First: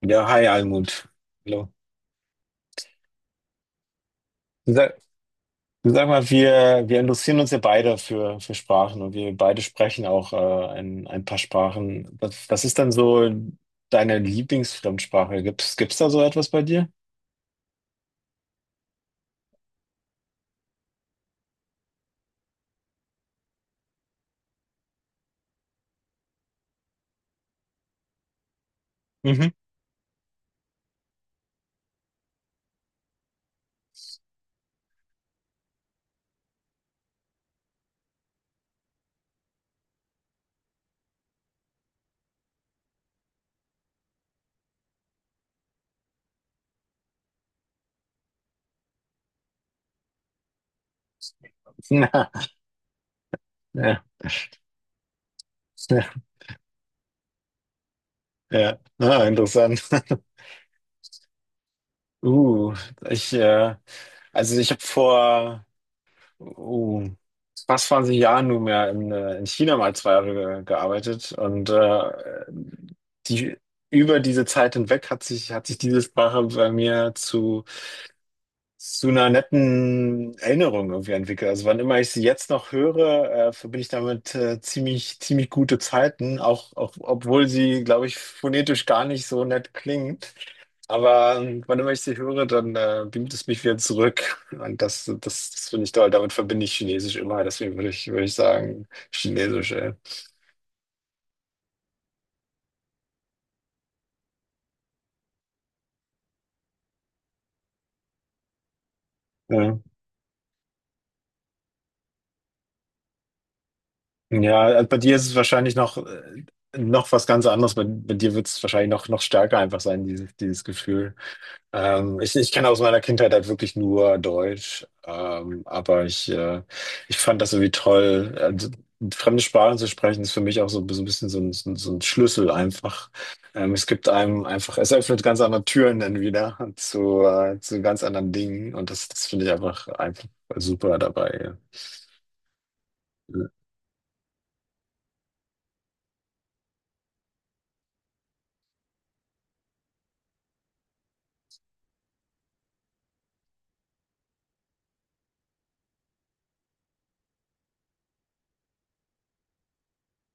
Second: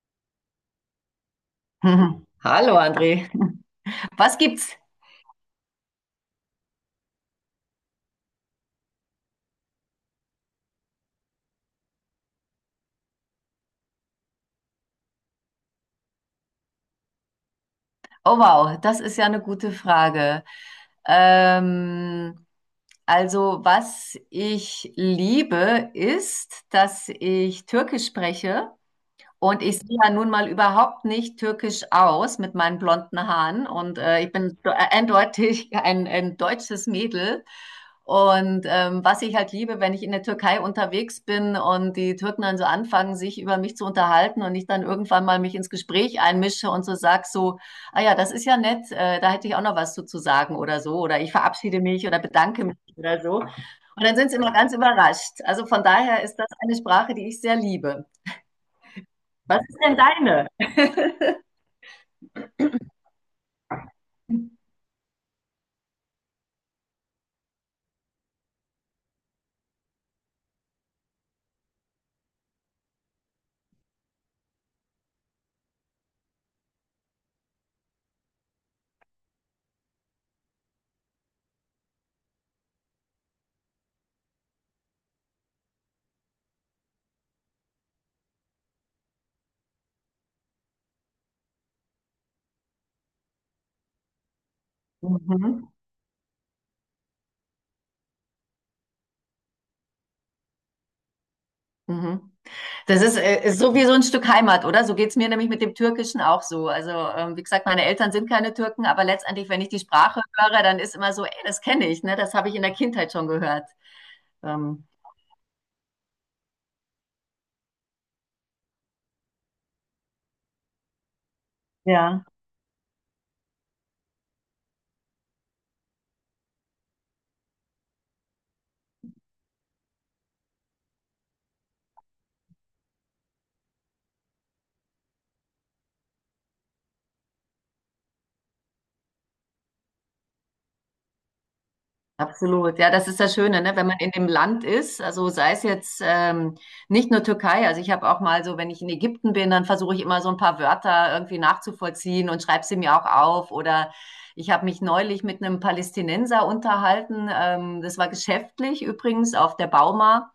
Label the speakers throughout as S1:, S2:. S1: Ja, hi Almut. Hallo.
S2: Mhm. Hallo André, was
S1: Du
S2: gibt's?
S1: sag, du sag mal, wir interessieren uns ja beide für Sprachen und wir beide sprechen auch ein paar Sprachen. Was ist denn so deine Lieblingsfremdsprache? Gibt's da so etwas bei dir?
S2: Oh wow, das ist ja eine gute Frage. Ähm, also was ich liebe, ist, dass ich Türkisch spreche.
S1: Mhm.
S2: Und ich sehe ja nun mal überhaupt nicht türkisch aus mit meinen blonden Haaren. Und ich bin eindeutig ein deutsches Mädel. Und was ich halt liebe, wenn ich in der Türkei unterwegs bin und die Türken dann so anfangen, sich über mich zu unterhalten und ich dann irgendwann mal mich ins Gespräch einmische und so sag so, ah ja, das ist ja nett, da hätte ich auch noch was zu sagen oder so. Oder ich verabschiede mich oder
S1: Na,
S2: bedanke mich oder so.
S1: ja,
S2: Und dann sind sie immer ganz überrascht. Also von
S1: ja,
S2: daher ist das eine Sprache, die ich sehr liebe.
S1: ja. Ah,
S2: Was ist
S1: interessant.
S2: denn deine?
S1: Uh, ich, äh, also ich habe vor. oh, fast 20 Jahre nunmehr in China mal 2 Jahre ge gearbeitet und die, über diese Zeit hinweg hat sich diese Sprache bei mir zu einer netten Erinnerung irgendwie entwickelt. Also wann immer ich sie jetzt noch höre, verbinde ich damit ziemlich gute Zeiten, auch, auch obwohl sie, glaube ich, phonetisch gar nicht so nett klingt. Aber wann immer ich sie höre, dann beamt es mich wieder zurück. Und das
S2: Mhm.
S1: finde ich toll. Damit verbinde ich Chinesisch immer. Deswegen würde ich sagen, Chinesisch, ey.
S2: Mhm. Das ist, ist so wie so ein Stück Heimat, oder? So geht's mir nämlich mit dem Türkischen auch so. Also, wie gesagt, meine Eltern sind keine Türken, aber letztendlich, wenn ich
S1: Ja,
S2: die Sprache höre, dann ist immer so, ey, das kenne ich, ne? Das habe ich in der Kindheit schon gehört.
S1: ja
S2: Ähm,
S1: also bei dir ist es wahrscheinlich noch was ganz anderes. Bei dir wird es wahrscheinlich noch, noch stärker einfach sein, dieses Gefühl.
S2: ja.
S1: Ich kenne aus meiner Kindheit halt wirklich nur Deutsch, aber ich fand das irgendwie toll. Also, fremde Sprachen zu sprechen ist für mich auch so, so ein bisschen so ein Schlüssel einfach. Es gibt einem einfach, es öffnet ganz andere Türen dann wieder zu ganz anderen Dingen und das finde ich einfach super dabei.
S2: Absolut, ja, das ist das
S1: Ja.
S2: Schöne, ne? Wenn man in dem Land ist, also sei es jetzt nicht nur Türkei, also ich habe auch mal so, wenn ich in Ägypten bin, dann versuche ich immer so ein paar Wörter irgendwie nachzuvollziehen und schreibe sie mir auch auf. Oder ich habe mich neulich mit einem Palästinenser unterhalten, das war geschäftlich übrigens auf der Bauma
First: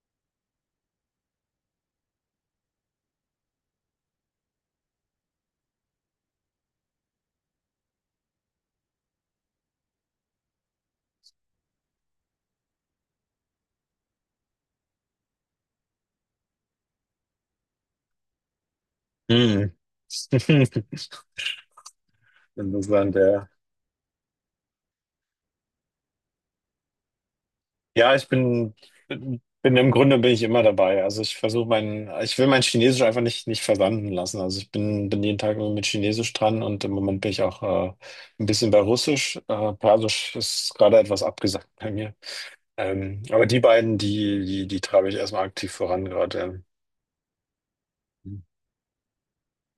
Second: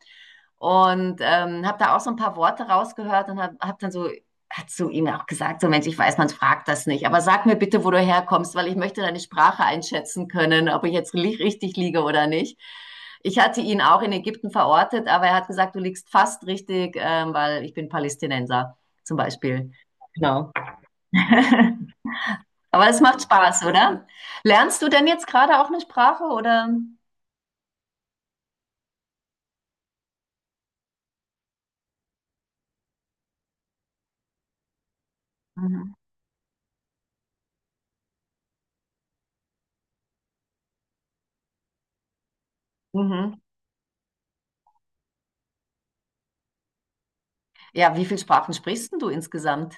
S2: und habe da auch so ein paar Worte rausgehört und habe hab hab dann so hat zu ihm auch gesagt, so Mensch, ich weiß, man fragt das nicht, aber sag mir bitte, wo du herkommst, weil ich möchte deine Sprache einschätzen können, ob ich jetzt richtig liege oder nicht. Ich hatte ihn auch in Ägypten verortet, aber er hat gesagt, du liegst fast richtig, weil ich bin Palästinenser zum Beispiel.
S1: Mhm.
S2: Genau. Aber es
S1: Interessant,
S2: macht
S1: ja.
S2: Spaß, oder? Lernst du denn jetzt gerade auch eine Sprache oder?
S1: Ja, ich bin, bin im Grunde bin ich immer dabei. Also ich will mein Chinesisch einfach nicht versanden lassen. Also ich bin jeden Tag mit
S2: Mhm.
S1: Chinesisch dran und im Moment bin ich auch äh, ein bisschen bei Russisch. Persisch ist gerade etwas abgesagt bei mir.
S2: Mhm.
S1: Aber die beiden, die treibe ich erstmal aktiv voran gerade.
S2: Ja, wie viele
S1: Ähm,
S2: Sprachen sprichst denn du insgesamt?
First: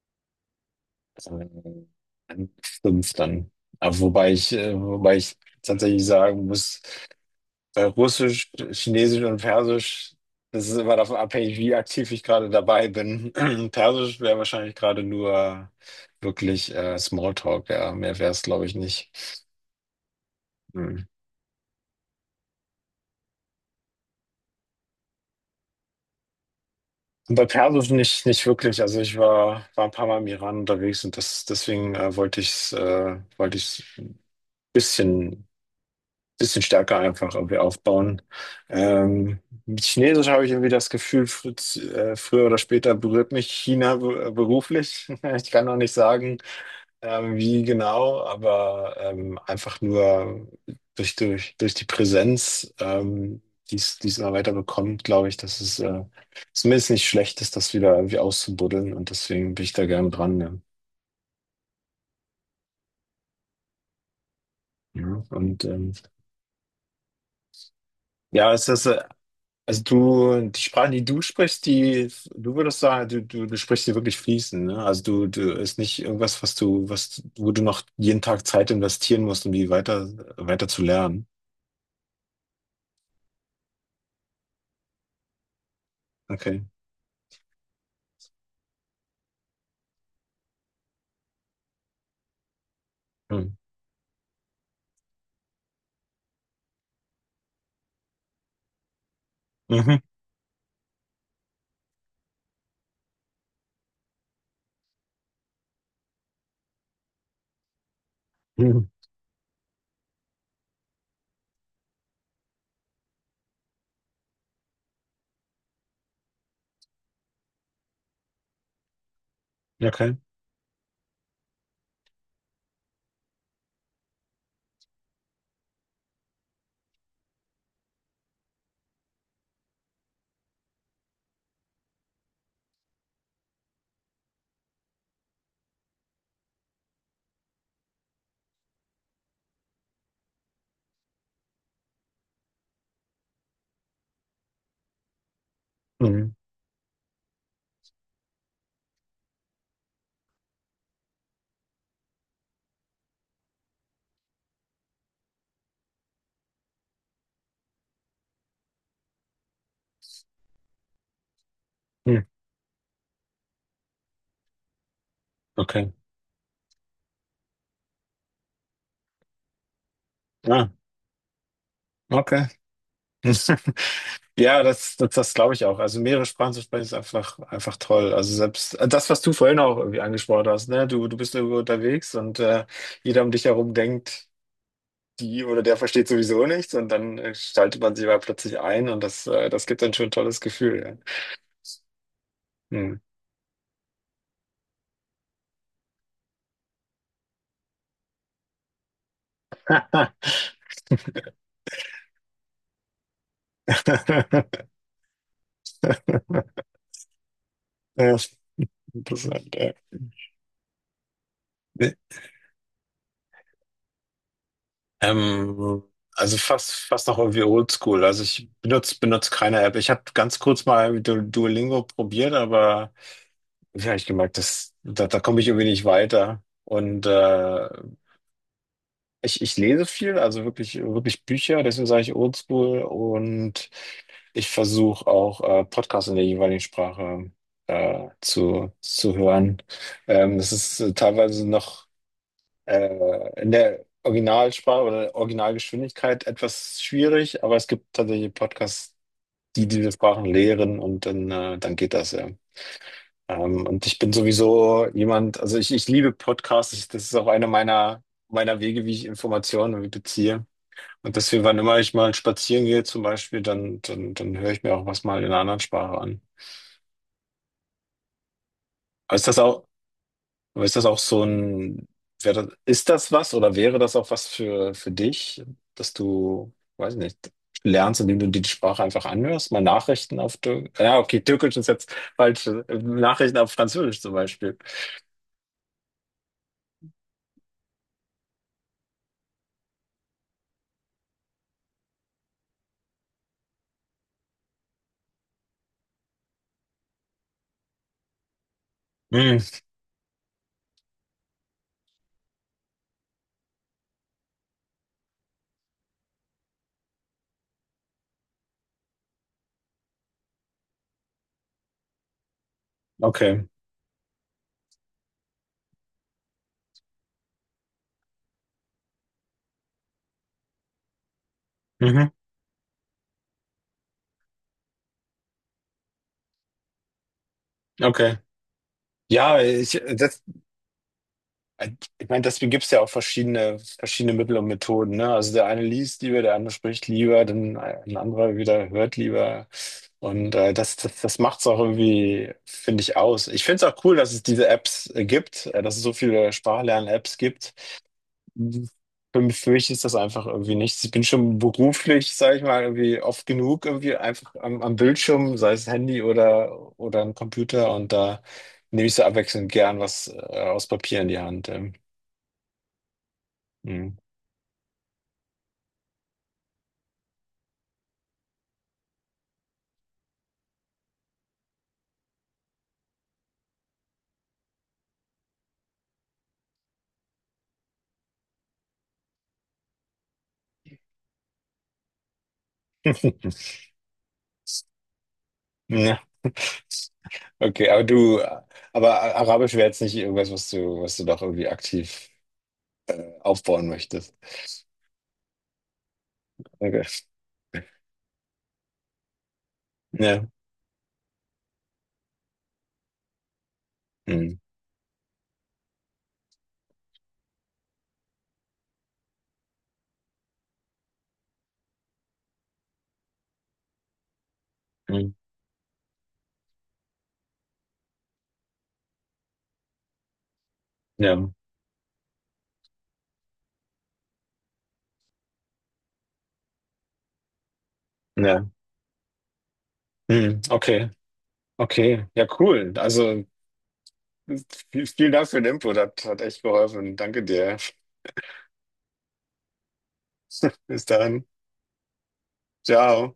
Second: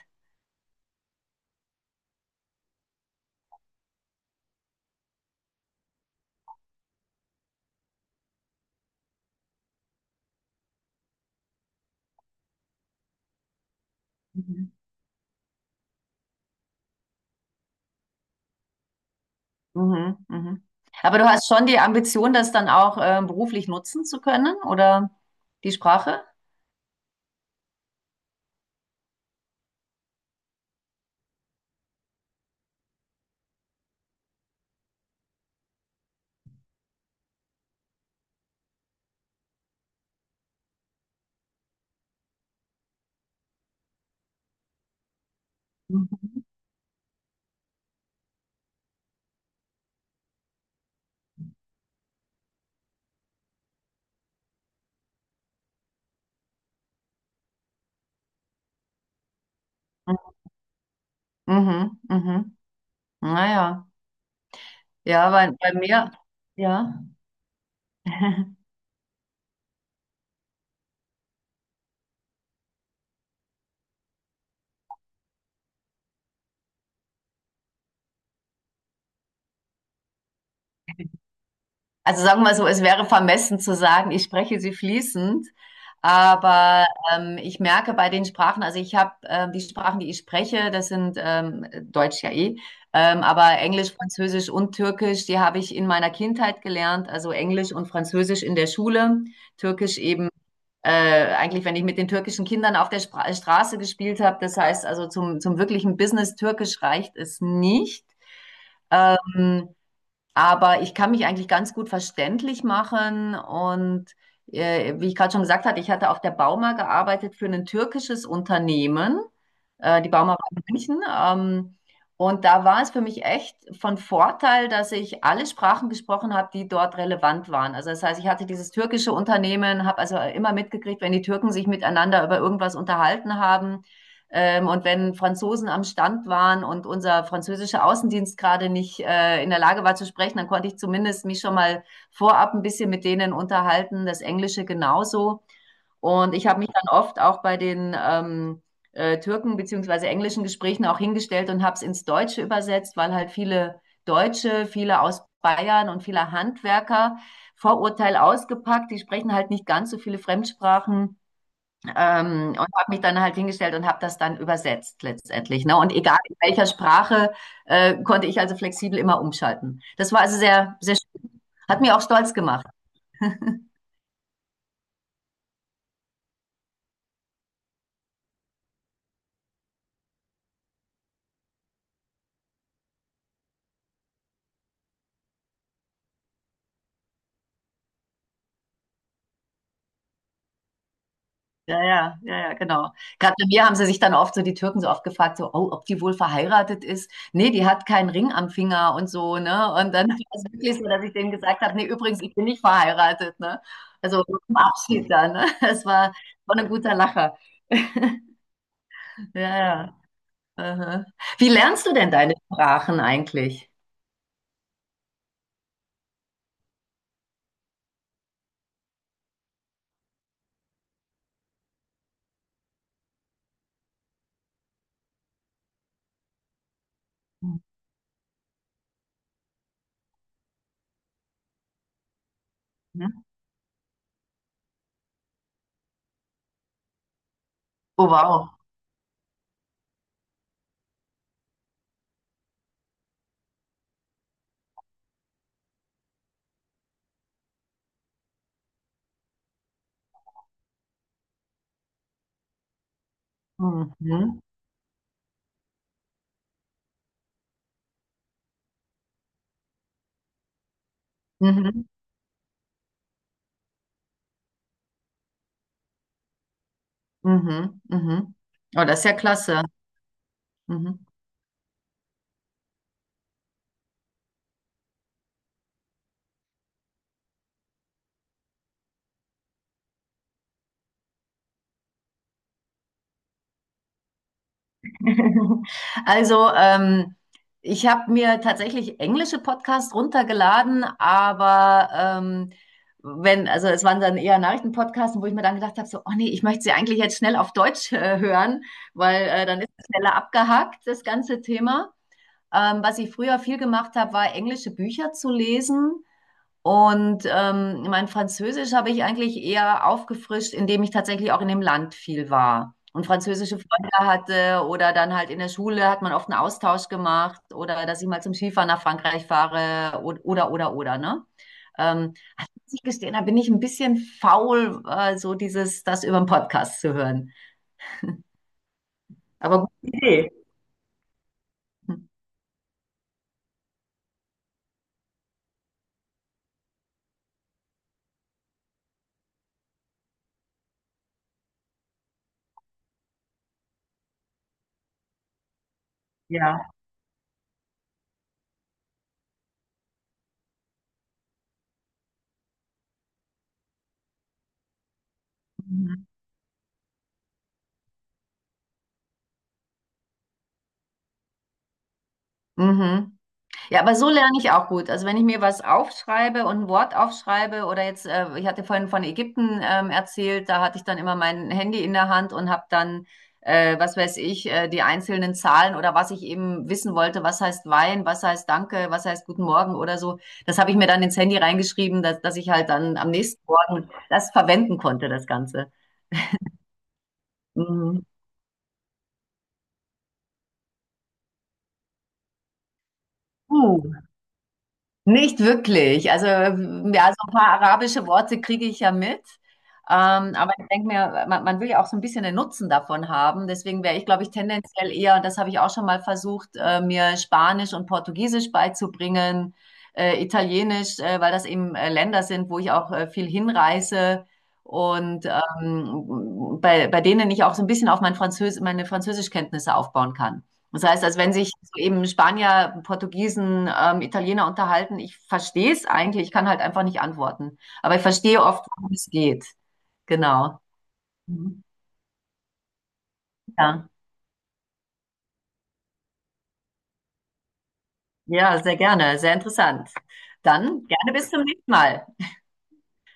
S1: ähm, fünf dann. Aber wobei ich tatsächlich sagen muss, Russisch, Chinesisch und Persisch, das ist immer davon abhängig, wie aktiv ich gerade dabei bin. Persisch wäre wahrscheinlich gerade nur wirklich Smalltalk, ja. Mehr wäre es, glaube ich, nicht.
S2: Mhm, mhm.
S1: Hm.
S2: Aber du hast schon die Ambition, das dann auch beruflich nutzen zu können, oder die Sprache?
S1: Und bei Persisch nicht wirklich. Also ich war ein paar Mal im Iran unterwegs und das, deswegen wollte ich ein bisschen bisschen stärker einfach irgendwie aufbauen. Ähm, mit Chinesisch habe ich irgendwie das Gefühl, fr früher oder später berührt mich China beruflich. Ich kann noch nicht
S2: Mhm,
S1: sagen, wie genau, aber einfach nur durch die Präsenz, die es immer weiter bekommt, glaube ich, dass es zumindest nicht schlecht ist, das wieder irgendwie auszubuddeln und deswegen bin ich da gerne dran. Ja.
S2: mhm. Mhm. Naja, ja,
S1: Ja,
S2: ja, bei,
S1: und
S2: bei
S1: ähm,
S2: mir, ja.
S1: ja, es ist Also du, die Sprachen, die du sprichst, die, du würdest sagen, du sprichst sie wirklich fließend, ne? Also du ist nicht irgendwas, was, wo du noch jeden Tag Zeit investieren musst, um die weiter zu lernen.
S2: Also sagen wir mal so, es wäre vermessen zu sagen, ich spreche sie fließend,
S1: Okay.
S2: aber ich merke bei den Sprachen, also ich habe die Sprachen, die ich spreche, das sind Deutsch ja eh,
S1: Hm.
S2: aber Englisch, Französisch und Türkisch, die habe ich in meiner Kindheit gelernt, also Englisch und Französisch in der Schule, Türkisch
S1: Mhm.
S2: eben. Äh, eigentlich, wenn ich mit den türkischen Kindern auf der Spra Straße gespielt habe, das heißt also zum wirklichen Business Türkisch reicht es nicht.
S1: Mhm.
S2: Ähm, aber ich kann mich eigentlich ganz gut verständlich machen und wie ich gerade schon gesagt hatte, ich hatte auf der Bauma gearbeitet für ein türkisches Unternehmen. Die
S1: Okay.
S2: Bauma war in München. Und da war es für mich echt von Vorteil, dass ich alle Sprachen gesprochen habe, die dort relevant waren. Also das heißt, ich hatte dieses türkische Unternehmen, habe also immer mitgekriegt, wenn die Türken sich miteinander über irgendwas unterhalten haben, und wenn Franzosen am Stand waren und unser französischer Außendienst gerade nicht in der Lage war zu sprechen, dann konnte ich zumindest mich schon mal vorab ein bisschen mit denen unterhalten, das Englische genauso. Und
S1: Mhm.
S2: ich habe mich dann oft auch bei den Türken beziehungsweise englischen Gesprächen auch hingestellt und habe es ins Deutsche übersetzt, weil halt viele Deutsche, viele aus Bayern und viele Handwerker Vorurteil ausgepackt, die sprechen halt nicht ganz so viele Fremdsprachen,
S1: Mhm.
S2: und habe mich dann halt hingestellt und habe das dann übersetzt letztendlich. Ne? Und
S1: Okay.
S2: egal in welcher Sprache, konnte ich also flexibel immer umschalten. Das war also
S1: Ja,
S2: sehr, sehr schön. Hat mir auch stolz
S1: okay.
S2: gemacht.
S1: Ja, das glaube ich auch. Also mehrere Sprachen zu sprechen ist einfach toll. Also selbst das, was du vorhin auch irgendwie angesprochen hast, ne? Du bist irgendwo unterwegs und jeder um dich herum denkt. Die oder der versteht sowieso nichts und dann schaltet man sich aber plötzlich ein und das gibt dann schon ein tolles Gefühl.
S2: Ja, ja, ja, ja,
S1: Ja.
S2: genau.
S1: Hm.
S2: Gerade bei mir haben sie sich dann oft so, die Türken so oft gefragt, so, oh, ob die wohl verheiratet ist. Nee, die hat keinen Ring am Finger und so, ne? Und dann war es wirklich so, dass ich denen gesagt habe, nee, übrigens, ich bin nicht verheiratet, ne? Also zum Abschied dann, ne? Das war, war ein guter Lacher.
S1: Ja,
S2: Ja,
S1: interessant. Ja.
S2: ja. Aha. Wie lernst du
S1: Nee,
S2: denn deine Sprachen eigentlich?
S1: Ähm, also fast noch irgendwie oldschool. Also ich benutze keine App. Ich habe ganz kurz mal Duolingo probiert, aber ja, ich gemerkt, dass, da komme ich irgendwie nicht weiter. Und ich lese viel, also wirklich Bücher, deswegen sage ich Oldschool
S2: Mhm.
S1: und ich versuche auch Podcasts in der jeweiligen Sprache
S2: Oh, wow.
S1: zu hören. Das ist teilweise noch in der Originalsprache oder Originalgeschwindigkeit etwas schwierig, aber es gibt tatsächlich Podcasts, die diese Sprachen lehren und dann, dann geht das ja. Und ich bin
S2: Mhm.
S1: sowieso jemand, also ich liebe Podcasts, ich, das ist auch meiner Wege, wie ich Informationen irgendwie beziehe. Und deswegen, wann immer
S2: Mhm.
S1: ich mal spazieren gehe, zum Beispiel, dann höre ich mir auch was mal in einer anderen Sprache an.
S2: Mhm. Mhm. Oh, das ist ja
S1: Aber ist das
S2: klasse.
S1: auch, ist das auch
S2: Mhm.
S1: so ein, ist das was oder wäre das auch was für dich, dass du, weiß nicht, lernst, indem du dir die Sprache einfach anhörst? Mal Nachrichten auf Türkisch. Ja, okay, Türkisch ist jetzt falsch. Nachrichten auf Französisch zum Beispiel.
S2: Also, ich habe mir tatsächlich englische Podcasts runtergeladen, aber wenn, also es waren dann eher Nachrichtenpodcasts, wo ich mir dann gedacht habe, so, oh nee, ich möchte sie eigentlich jetzt schnell auf Deutsch hören, weil
S1: Hm,
S2: dann ist es schneller abgehakt, das ganze Thema. Was ich früher viel gemacht habe, war englische Bücher zu lesen. Und mein Französisch habe ich eigentlich eher aufgefrischt, indem ich tatsächlich auch in dem Land viel war und
S1: okay.
S2: französische Freunde hatte oder dann halt in der Schule hat man oft einen Austausch gemacht oder dass ich mal zum Skifahren nach Frankreich fahre oder ne?
S1: Mhm,
S2: Ähm, muss ich gestehen, da bin ich ein bisschen faul, so dieses, das über den Podcast zu hören.
S1: okay. Ja,
S2: Aber
S1: ich,
S2: gute
S1: das,
S2: Idee.
S1: Äh,
S2: Hm.
S1: Ich meine, deswegen gibt es ja auch verschiedene Mittel und Methoden, ne? Also der eine liest lieber, der andere spricht lieber, dann ein anderer wieder hört lieber. Und das macht es auch irgendwie, finde ich, aus. Ich finde es auch cool, dass es diese Apps gibt, dass es so viele
S2: Ja.
S1: Sprachlern-Apps gibt. Für mich ist das einfach irgendwie nichts. Ich bin schon beruflich, sage ich mal, irgendwie oft genug irgendwie einfach am Bildschirm, sei es Handy
S2: Mhm.
S1: oder ein Computer. Und da nehme ich so abwechselnd gern was aus Papier in die Hand. Ja.
S2: Mhm. Ja, aber
S1: Mhm.
S2: so lerne ich auch gut. Also wenn ich mir was aufschreibe und ein Wort aufschreibe oder jetzt, ich hatte vorhin von Ägypten erzählt, da hatte ich dann immer mein Handy in der Hand und habe dann, was weiß ich, die einzelnen Zahlen oder was ich eben wissen wollte, was heißt Wein, was heißt Danke, was heißt Guten Morgen oder so. Das habe ich mir dann ins Handy reingeschrieben, dass ich halt dann am nächsten Morgen das verwenden konnte, das Ganze.
S1: Ja, okay, aber
S2: Mhm.
S1: Arabisch wäre jetzt nicht irgendwas, was du doch irgendwie aktiv aufbauen
S2: Uh.
S1: möchtest.
S2: Nicht wirklich. Also, ja, so
S1: Okay.
S2: ein paar arabische Worte kriege ich ja mit.
S1: Ja.
S2: Aber ich denke mir, man will ja auch so ein bisschen den Nutzen davon haben. Deswegen wäre ich, glaube ich,
S1: Mhm.
S2: tendenziell eher, und das habe ich auch schon mal versucht, mir Spanisch und Portugiesisch beizubringen, Italienisch, weil das eben Länder sind, wo ich auch viel hinreise
S1: Mhm.
S2: und bei denen ich auch so ein bisschen auf mein Französ meine Französischkenntnisse aufbauen kann. Das heißt, als
S1: Ja.
S2: wenn sich so eben Spanier, Portugiesen, Italiener unterhalten, ich verstehe es eigentlich, ich kann halt einfach nicht antworten. Aber ich verstehe
S1: Ja.
S2: oft, worum es geht.
S1: Mhm.
S2: Genau.
S1: Okay.
S2: Mhm.
S1: Okay. Ja, cool. Also
S2: Ja.
S1: vielen Dank für den Input. Hat echt geholfen. Danke dir.
S2: Ja, sehr gerne, sehr interessant.
S1: Bis
S2: Dann gerne
S1: dann.
S2: bis zum nächsten Mal.
S1: Ciao.